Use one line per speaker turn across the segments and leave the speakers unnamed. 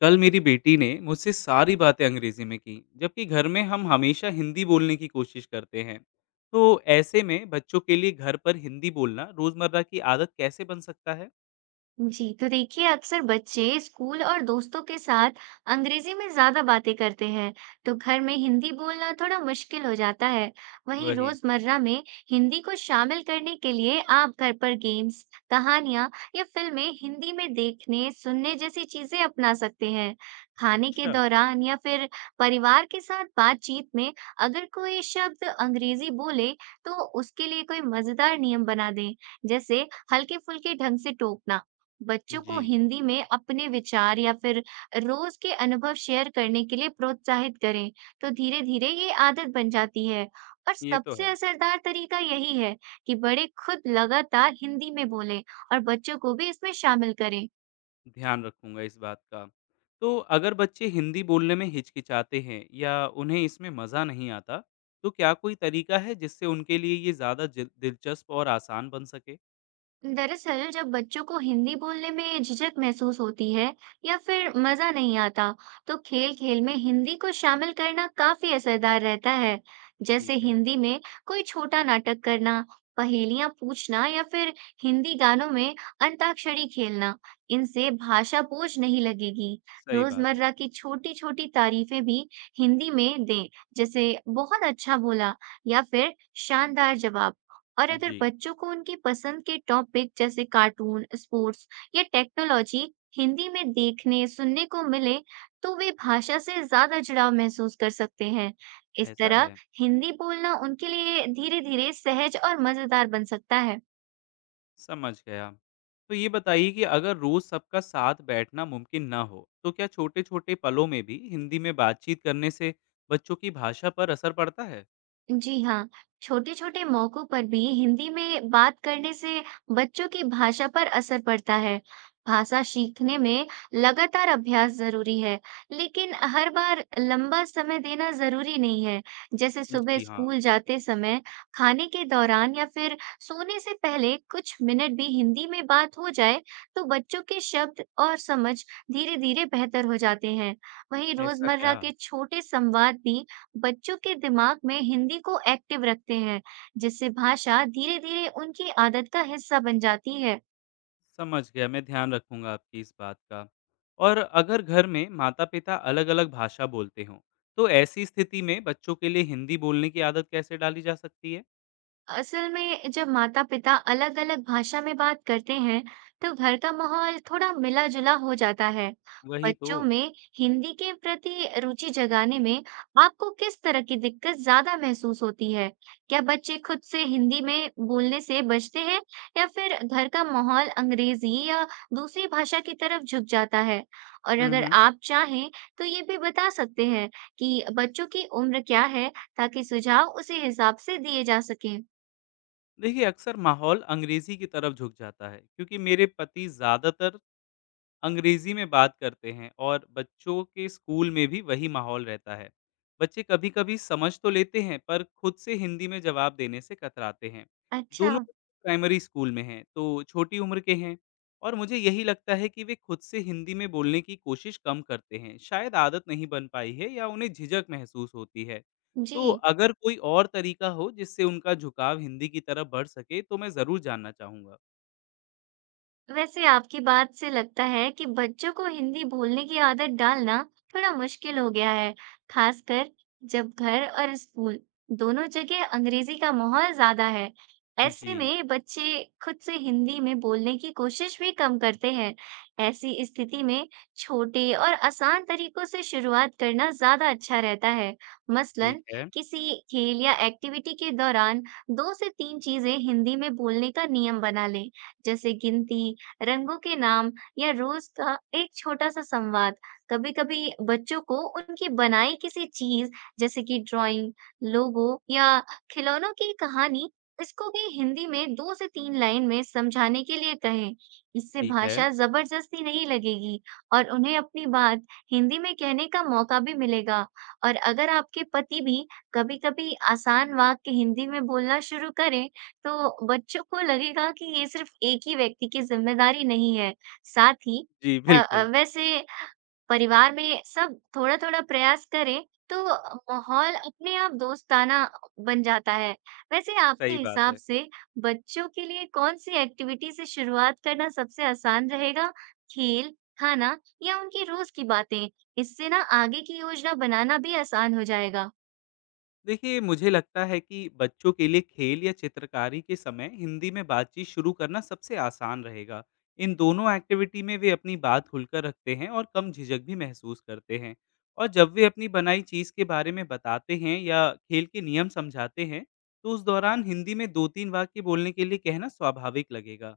कल मेरी बेटी ने मुझसे सारी बातें अंग्रेजी में की, जबकि घर में हम हमेशा हिंदी बोलने की कोशिश करते हैं। तो ऐसे में बच्चों के लिए घर पर हिंदी बोलना रोजमर्रा की आदत कैसे बन सकता है?
जी तो देखिए, अक्सर बच्चे स्कूल और दोस्तों के साथ अंग्रेजी में ज्यादा बातें करते हैं, तो घर में हिंदी बोलना थोड़ा मुश्किल हो जाता है। वहीं
वही।
रोजमर्रा में हिंदी को शामिल करने के लिए आप घर पर गेम्स, कहानियां या फिल्में हिंदी में देखने सुनने जैसी चीजें अपना सकते हैं। खाने के
अच्छा।
दौरान या फिर परिवार के साथ बातचीत में अगर कोई शब्द अंग्रेजी बोले, तो उसके लिए कोई मजेदार नियम बना दें, जैसे हल्के फुल्के ढंग से टोकना। बच्चों
जी,
को हिंदी में अपने विचार या फिर रोज के अनुभव शेयर करने के लिए प्रोत्साहित करें, तो धीरे-धीरे ये आदत बन जाती है। और
ये तो
सबसे
है।
असरदार तरीका यही है कि बड़े खुद लगातार हिंदी में बोलें और बच्चों को भी इसमें शामिल करें।
ध्यान रखूंगा इस बात का। तो अगर बच्चे हिंदी बोलने में हिचकिचाते हैं या उन्हें इसमें मज़ा नहीं आता, तो क्या कोई तरीका है जिससे उनके लिए ये ज़्यादा दिलचस्प और आसान बन सके?
दरअसल जब बच्चों को हिंदी बोलने में झिझक महसूस होती है या फिर मजा नहीं आता, तो खेल खेल में हिंदी को शामिल करना काफी असरदार रहता है। जैसे
ठीक है।
हिंदी में कोई छोटा नाटक करना, पहेलियां पूछना या फिर हिंदी गानों में अंताक्षरी खेलना। इनसे भाषा बोझ नहीं लगेगी।
सही बात है।
रोजमर्रा की छोटी छोटी तारीफें भी हिंदी में दें, जैसे बहुत अच्छा बोला या फिर शानदार जवाब। और अगर
जी।
बच्चों को उनकी पसंद के टॉपिक जैसे कार्टून, स्पोर्ट्स या टेक्नोलॉजी हिंदी में देखने, सुनने को मिले, तो वे भाषा से ज्यादा जुड़ाव महसूस कर सकते हैं। इस
ऐसा
तरह
है।
हिंदी बोलना उनके लिए धीरे-धीरे सहज और मजेदार बन सकता है।
समझ गया। तो ये बताइए कि अगर रोज़ सबका साथ बैठना मुमकिन ना हो, तो क्या छोटे-छोटे पलों में भी हिंदी में बातचीत करने से बच्चों की भाषा पर असर पड़ता है?
जी हाँ, छोटे-छोटे मौकों पर भी हिंदी में बात करने से बच्चों की भाषा पर असर पड़ता है। भाषा सीखने में लगातार अभ्यास जरूरी है, लेकिन हर बार लंबा समय देना जरूरी नहीं है। जैसे सुबह
जी हाँ।
स्कूल जाते समय, खाने के दौरान या फिर सोने से पहले कुछ मिनट भी हिंदी में बात हो जाए, तो बच्चों के शब्द और समझ धीरे-धीरे बेहतर हो जाते हैं। वहीं
ऐसा क्या?
रोजमर्रा के छोटे संवाद भी बच्चों के दिमाग में हिंदी को एक्टिव रखते हैं, जिससे भाषा धीरे-धीरे उनकी आदत का हिस्सा बन जाती है।
समझ गया, मैं ध्यान रखूँगा आपकी इस बात का। और अगर घर में माता-पिता अलग-अलग भाषा बोलते हों, तो ऐसी स्थिति में बच्चों के लिए हिंदी बोलने की आदत कैसे डाली जा सकती है?
असल में जब माता-पिता अलग-अलग भाषा में बात करते हैं, तो घर का माहौल थोड़ा मिला-जुला हो जाता है।
वही तो।
बच्चों में हिंदी के प्रति रुचि जगाने में आपको किस तरह की दिक्कत ज्यादा महसूस होती है? क्या बच्चे खुद से हिंदी में बोलने से बचते हैं या फिर घर का माहौल अंग्रेजी या दूसरी भाषा की तरफ झुक जाता है? और
हुँ,
अगर
हुँ।
आप चाहें, तो ये भी बता सकते हैं कि बच्चों की उम्र क्या है, ताकि सुझाव उसी हिसाब से दिए जा सकें।
देखिए, अक्सर माहौल अंग्रेज़ी की तरफ झुक जाता है, क्योंकि मेरे पति ज़्यादातर अंग्रेजी में बात करते हैं और बच्चों के स्कूल में भी वही माहौल रहता है। बच्चे कभी कभी समझ तो लेते हैं, पर खुद से हिंदी में जवाब देने से कतराते हैं।
अच्छा।
दोनों प्राइमरी स्कूल में हैं, तो छोटी उम्र के हैं। और मुझे यही लगता है कि वे खुद से हिंदी में बोलने की कोशिश कम करते हैं। शायद आदत नहीं बन पाई है या उन्हें झिझक महसूस होती है। तो
जी।
अगर कोई और तरीका हो जिससे उनका झुकाव हिंदी की तरफ बढ़ सके, तो मैं ज़रूर जानना चाहूँगा।
वैसे आपकी बात से लगता है कि बच्चों को हिंदी बोलने की आदत डालना थोड़ा मुश्किल हो गया है, खासकर जब घर और स्कूल दोनों जगह अंग्रेजी का माहौल ज्यादा है।
जी।
ऐसे में बच्चे खुद से हिंदी में बोलने की कोशिश भी कम करते हैं। ऐसी स्थिति में छोटे और आसान तरीकों से शुरुआत करना ज्यादा अच्छा रहता है। मसलन
ठीक है।
किसी खेल या एक्टिविटी के दौरान दो से तीन चीजें हिंदी में बोलने का नियम बना लें, जैसे गिनती, रंगों के नाम या रोज का एक छोटा सा संवाद। कभी-कभी बच्चों को उनकी बनाई किसी चीज, जैसे कि ड्राइंग, लोगो या खिलौनों की कहानी, इसको भी हिंदी में दो से तीन लाइन में समझाने के लिए कहें। इससे
ठीक है।
भाषा जबरदस्ती नहीं लगेगी और उन्हें अपनी बात हिंदी में कहने का मौका भी मिलेगा। और अगर आपके पति भी कभी-कभी आसान वाक्य हिंदी में बोलना शुरू करें, तो बच्चों को लगेगा कि ये सिर्फ एक ही व्यक्ति की ज़िम्मेदारी नहीं है। साथ ही
जी बिल्कुल।
वैसे परिवार में सब थोड़ा-थोड़ा प्रयास करें, तो माहौल अपने आप दोस्ताना बन जाता है। वैसे आपके
सही बात
हिसाब
है।
से बच्चों के लिए कौन-सी एक्टिविटी से शुरुआत करना सबसे आसान रहेगा? खेल, खाना या उनकी रोज़ की बातें? इससे ना आगे की योजना बनाना भी आसान हो जाएगा।
देखिए, मुझे लगता है कि बच्चों के लिए खेल या चित्रकारी के समय हिंदी में बातचीत शुरू करना सबसे आसान रहेगा। इन दोनों एक्टिविटी में वे अपनी बात खुलकर रखते हैं और कम झिझक भी महसूस करते हैं। और जब वे अपनी बनाई चीज़ के बारे में बताते हैं या खेल के नियम समझाते हैं, तो उस दौरान हिंदी में 2-3 वाक्य बोलने के लिए कहना स्वाभाविक लगेगा।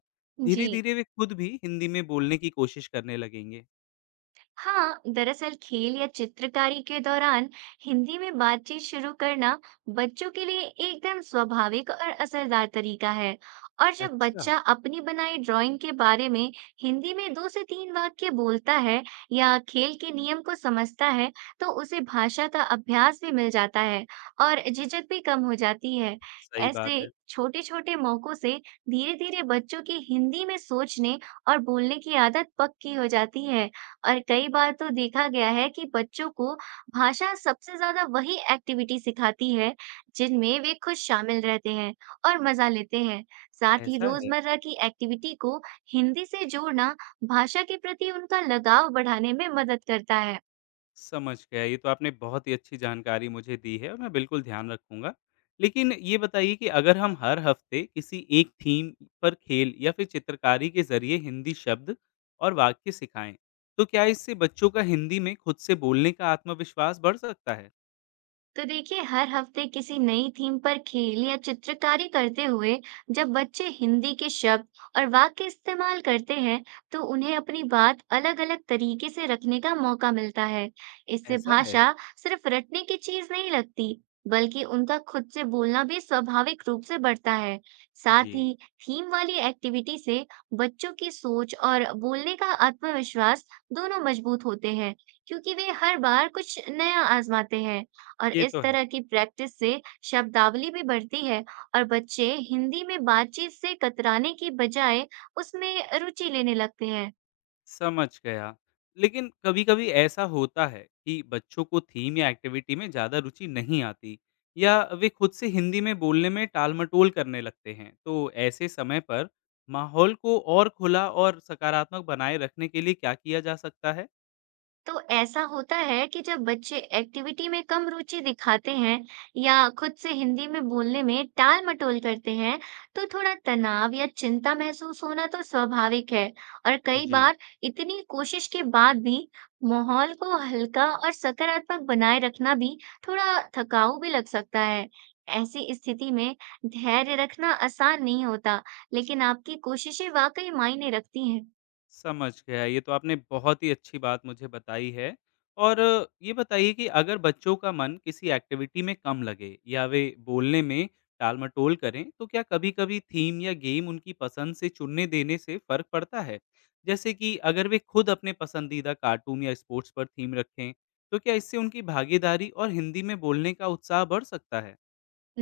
जी।
धीरे-धीरे वे खुद भी हिंदी में बोलने की कोशिश करने लगेंगे।
हाँ, दरअसल खेल या चित्रकारी के दौरान हिंदी में बातचीत शुरू करना बच्चों के लिए एकदम स्वाभाविक और असरदार तरीका है। और जब
अच्छा।
बच्चा अपनी बनाई ड्राइंग के बारे में हिंदी में दो से तीन वाक्य बोलता है या खेल के नियम को समझता है, तो उसे भाषा का अभ्यास भी मिल जाता है और झिझक भी कम हो जाती है।
सही
ऐसे
बात है।
छोटे छोटे मौकों से धीरे धीरे बच्चों की हिंदी में सोचने और बोलने की आदत पक्की हो जाती है। और कई बार तो देखा गया है कि बच्चों को भाषा सबसे ज्यादा वही एक्टिविटी सिखाती है, जिनमें वे खुद शामिल रहते हैं और मजा लेते हैं। साथ ही
ऐसा है।
रोजमर्रा की एक्टिविटी को हिंदी से जोड़ना भाषा के प्रति उनका लगाव बढ़ाने में मदद करता है।
समझ गया, ये तो आपने बहुत ही अच्छी जानकारी मुझे दी है और मैं बिल्कुल ध्यान रखूँगा। लेकिन ये बताइए कि अगर हम हर हफ्ते किसी एक थीम पर खेल या फिर चित्रकारी के ज़रिए हिंदी शब्द और वाक्य सिखाएँ, तो क्या इससे बच्चों का हिंदी में खुद से बोलने का आत्मविश्वास बढ़ सकता है?
तो देखिए, हर हफ्ते किसी नई थीम पर खेल या चित्रकारी करते हुए जब बच्चे हिंदी के शब्द और वाक्य इस्तेमाल करते हैं, तो उन्हें अपनी बात अलग-अलग तरीके से रखने का मौका मिलता है। इससे
ऐसा है?
भाषा सिर्फ रटने की चीज नहीं लगती, बल्कि उनका खुद से बोलना भी स्वाभाविक रूप से बढ़ता है। साथ
जी।
ही थीम वाली एक्टिविटी से बच्चों की सोच और बोलने का आत्मविश्वास दोनों मजबूत होते हैं, क्योंकि वे हर बार कुछ नया आजमाते हैं। और
ये
इस
तो है।
तरह की प्रैक्टिस से शब्दावली भी बढ़ती है और बच्चे हिंदी में बातचीत से कतराने की बजाय उसमें रुचि लेने लगते हैं।
समझ गया। लेकिन कभी-कभी ऐसा होता है कि बच्चों को थीम या एक्टिविटी में ज़्यादा रुचि नहीं आती या वे खुद से हिंदी में बोलने में टाल-मटोल करने लगते हैं। तो ऐसे समय पर माहौल को और खुला और सकारात्मक बनाए रखने के लिए क्या किया जा सकता है?
तो ऐसा होता है कि जब बच्चे एक्टिविटी में कम रुचि दिखाते हैं या खुद से हिंदी में बोलने में टाल मटोल करते हैं, तो थोड़ा तनाव या चिंता महसूस होना तो स्वाभाविक है। और कई
जी।
बार इतनी कोशिश के बाद भी माहौल को हल्का और सकारात्मक बनाए रखना भी थोड़ा थकाऊ भी लग सकता है। ऐसी स्थिति में धैर्य रखना आसान नहीं होता, लेकिन आपकी कोशिशें वाकई मायने रखती हैं।
समझ गया। ये तो आपने बहुत ही अच्छी बात मुझे बताई है। और ये बताइए कि अगर बच्चों का मन किसी एक्टिविटी में कम लगे या वे बोलने में टाल-मटोल करें, तो क्या कभी-कभी थीम या गेम उनकी पसंद से चुनने देने से फ़र्क पड़ता है? जैसे कि अगर वे खुद अपने पसंदीदा कार्टून या स्पोर्ट्स पर थीम रखें, तो क्या इससे उनकी भागीदारी और हिंदी में बोलने का उत्साह बढ़ सकता है?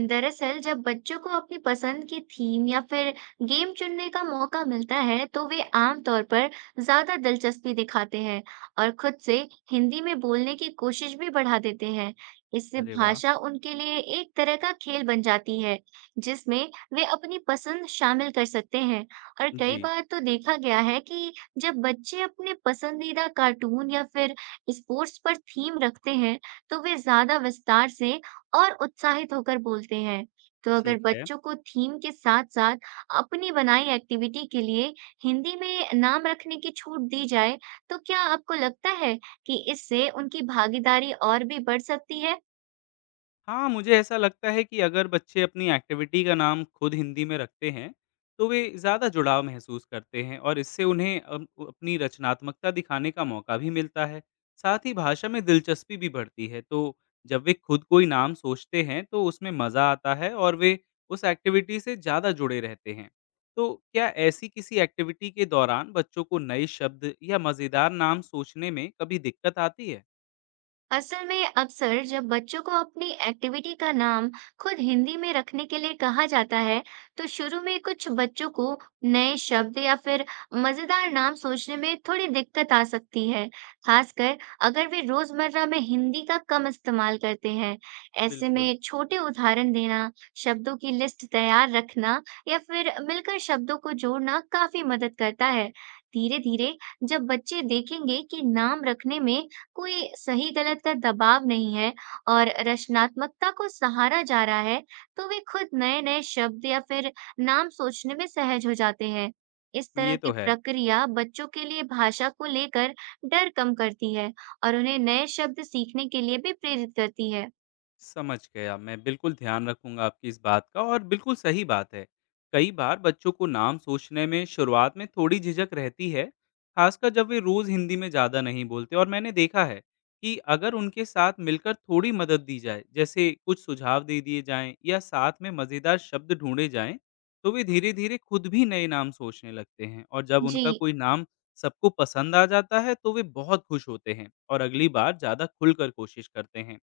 दरअसल जब बच्चों को अपनी पसंद की थीम या फिर गेम चुनने का मौका मिलता है, तो वे आमतौर पर ज्यादा दिलचस्पी दिखाते हैं और खुद से हिंदी में बोलने की कोशिश भी बढ़ा देते हैं। इससे
अरे वाह!
भाषा उनके लिए एक तरह का खेल बन जाती है, जिसमें वे अपनी पसंद शामिल कर सकते हैं। और कई
जी।
बार तो देखा गया है कि जब बच्चे अपने पसंदीदा कार्टून या फिर स्पोर्ट्स पर थीम रखते हैं, तो वे ज्यादा विस्तार से और उत्साहित होकर बोलते हैं। तो अगर
ठीक है।
बच्चों को थीम के साथ-साथ अपनी बनाई एक्टिविटी के लिए हिंदी में नाम रखने की छूट दी जाए, तो क्या आपको लगता है कि इससे उनकी भागीदारी और भी बढ़ सकती है?
हाँ, मुझे ऐसा लगता है कि अगर बच्चे अपनी एक्टिविटी का नाम खुद हिंदी में रखते हैं, तो वे ज़्यादा जुड़ाव महसूस करते हैं और इससे उन्हें अम, उ अपनी रचनात्मकता दिखाने का मौका भी मिलता है। साथ ही भाषा में दिलचस्पी भी बढ़ती है। तो जब वे खुद कोई नाम सोचते हैं, तो उसमें मज़ा आता है और वे उस एक्टिविटी से ज़्यादा जुड़े रहते हैं। तो क्या ऐसी किसी एक्टिविटी के दौरान बच्चों को नए शब्द या मज़ेदार नाम सोचने में कभी दिक्कत आती है?
असल में अक्सर जब बच्चों को अपनी एक्टिविटी का नाम खुद हिंदी में रखने के लिए कहा जाता है, तो शुरू में कुछ बच्चों को नए शब्द या फिर मजेदार नाम सोचने में थोड़ी दिक्कत आ सकती है, खासकर अगर वे रोजमर्रा में हिंदी का कम इस्तेमाल करते हैं। ऐसे
बिल्कुल।
में छोटे उदाहरण देना, शब्दों की लिस्ट तैयार रखना या फिर मिलकर शब्दों को जोड़ना काफी मदद करता है। धीरे धीरे जब बच्चे देखेंगे कि नाम रखने में कोई सही गलत का दबाव नहीं है और रचनात्मकता को सहारा जा रहा है, तो वे खुद नए-नए शब्द या फिर नाम सोचने में सहज हो जाते हैं। इस तरह
ये
की
तो है।
प्रक्रिया बच्चों के लिए भाषा को लेकर डर कम करती है और उन्हें नए शब्द सीखने के लिए भी प्रेरित करती है।
समझ गया, मैं बिल्कुल ध्यान रखूंगा आपकी इस बात का। और बिल्कुल सही बात है, कई बार बच्चों को नाम सोचने में शुरुआत में थोड़ी झिझक रहती है, खासकर जब वे रोज़ हिंदी में ज़्यादा नहीं बोलते। और मैंने देखा है कि अगर उनके साथ मिलकर थोड़ी मदद दी जाए, जैसे कुछ सुझाव दे दिए जाएं या साथ में मज़ेदार शब्द ढूंढे जाएं, तो वे धीरे धीरे खुद भी नए नाम सोचने लगते हैं। और जब
जी,
उनका कोई नाम सबको पसंद आ जाता है, तो वे बहुत खुश होते हैं और अगली बार ज़्यादा खुलकर कोशिश करते हैं।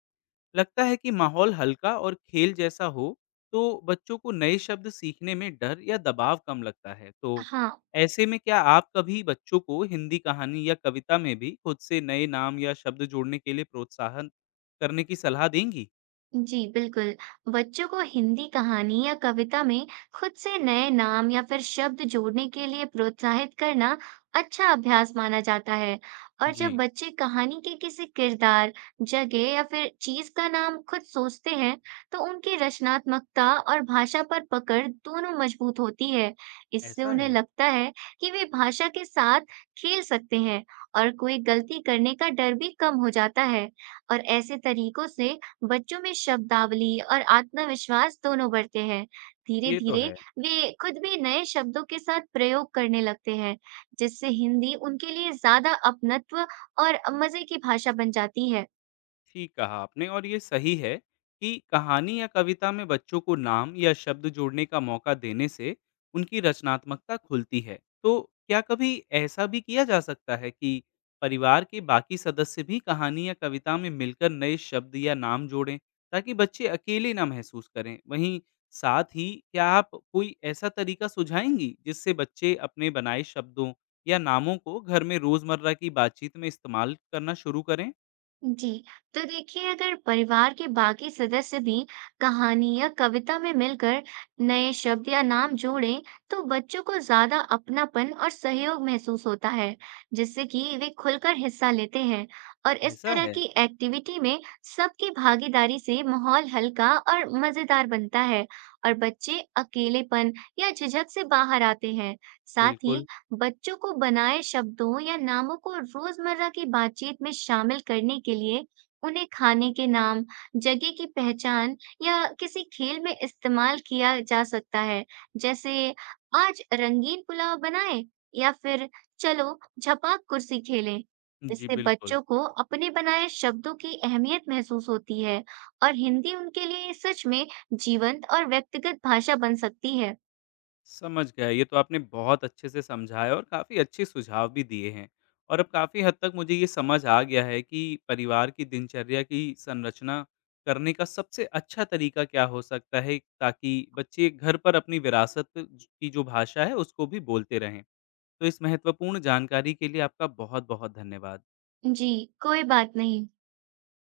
लगता है कि माहौल हल्का और खेल जैसा हो, तो बच्चों को नए शब्द सीखने में डर या दबाव कम लगता है। तो
हाँ।
ऐसे में क्या आप कभी बच्चों को हिंदी कहानी या कविता में भी खुद से नए नाम या शब्द जोड़ने के लिए प्रोत्साहन करने की सलाह देंगी?
जी बिल्कुल, बच्चों को हिंदी कहानी या कविता में खुद से नए नाम या फिर शब्द जोड़ने के लिए प्रोत्साहित करना अच्छा अभ्यास माना जाता है। और
जी।
जब बच्चे कहानी के किसी किरदार, जगह या फिर चीज का नाम खुद सोचते हैं, तो उनकी रचनात्मकता और भाषा पर पकड़ दोनों मजबूत होती है। इससे
ऐसा
उन्हें
है।
लगता है कि वे भाषा के साथ खेल सकते हैं और कोई गलती करने का डर भी कम हो जाता है। और ऐसे तरीकों से बच्चों में शब्दावली और आत्मविश्वास दोनों बढ़ते हैं।
ये तो
धीरे-धीरे
है।
वे खुद भी नए शब्दों के साथ प्रयोग करने लगते हैं, जिससे हिंदी उनके लिए ज्यादा अपनत्व और मजे की भाषा बन जाती है।
ठीक कहा आपने। और ये सही है कि कहानी या कविता में बच्चों को नाम या शब्द जोड़ने का मौका देने से उनकी रचनात्मकता खुलती है। तो क्या कभी ऐसा भी किया जा सकता है कि परिवार के बाकी सदस्य भी कहानी या कविता में मिलकर नए शब्द या नाम जोड़ें, ताकि बच्चे अकेले ना महसूस करें? वहीं साथ ही, क्या आप कोई ऐसा तरीका सुझाएंगी जिससे बच्चे अपने बनाए शब्दों या नामों को घर में रोजमर्रा की बातचीत में इस्तेमाल करना शुरू करें?
जी, तो देखिए, अगर परिवार के बाकी सदस्य भी कहानी या कविता में मिलकर नए शब्द या नाम जोड़ें, तो बच्चों को ज्यादा अपनापन और सहयोग महसूस होता है, जिससे कि वे खुलकर हिस्सा लेते हैं। और इस
ऐसा
तरह
है।
की एक्टिविटी में सबकी भागीदारी से माहौल हल्का और मजेदार बनता है और बच्चे अकेलेपन या झिझक से बाहर आते हैं। साथ
बिल्कुल।
ही बच्चों को बनाए शब्दों या नामों को रोजमर्रा की बातचीत में शामिल करने के लिए उन्हें खाने के नाम, जगह की पहचान या किसी खेल में इस्तेमाल किया जा सकता है। जैसे, आज रंगीन पुलाव बनाएं या फिर चलो झपाक कुर्सी खेलें।
जी,
इससे
बिल्कुल।
बच्चों को अपने बनाए शब्दों की अहमियत महसूस होती है और हिंदी उनके लिए सच में जीवंत और व्यक्तिगत भाषा बन सकती है।
समझ गया, ये तो आपने बहुत अच्छे से समझाया और काफ़ी अच्छे सुझाव भी दिए हैं। और अब काफ़ी हद तक मुझे ये समझ आ गया है कि परिवार की दिनचर्या की संरचना करने का सबसे अच्छा तरीका क्या हो सकता है, ताकि बच्चे घर पर अपनी विरासत ज की जो भाषा है उसको भी बोलते रहें। तो इस महत्वपूर्ण जानकारी के लिए आपका बहुत-बहुत धन्यवाद।
जी, कोई बात नहीं।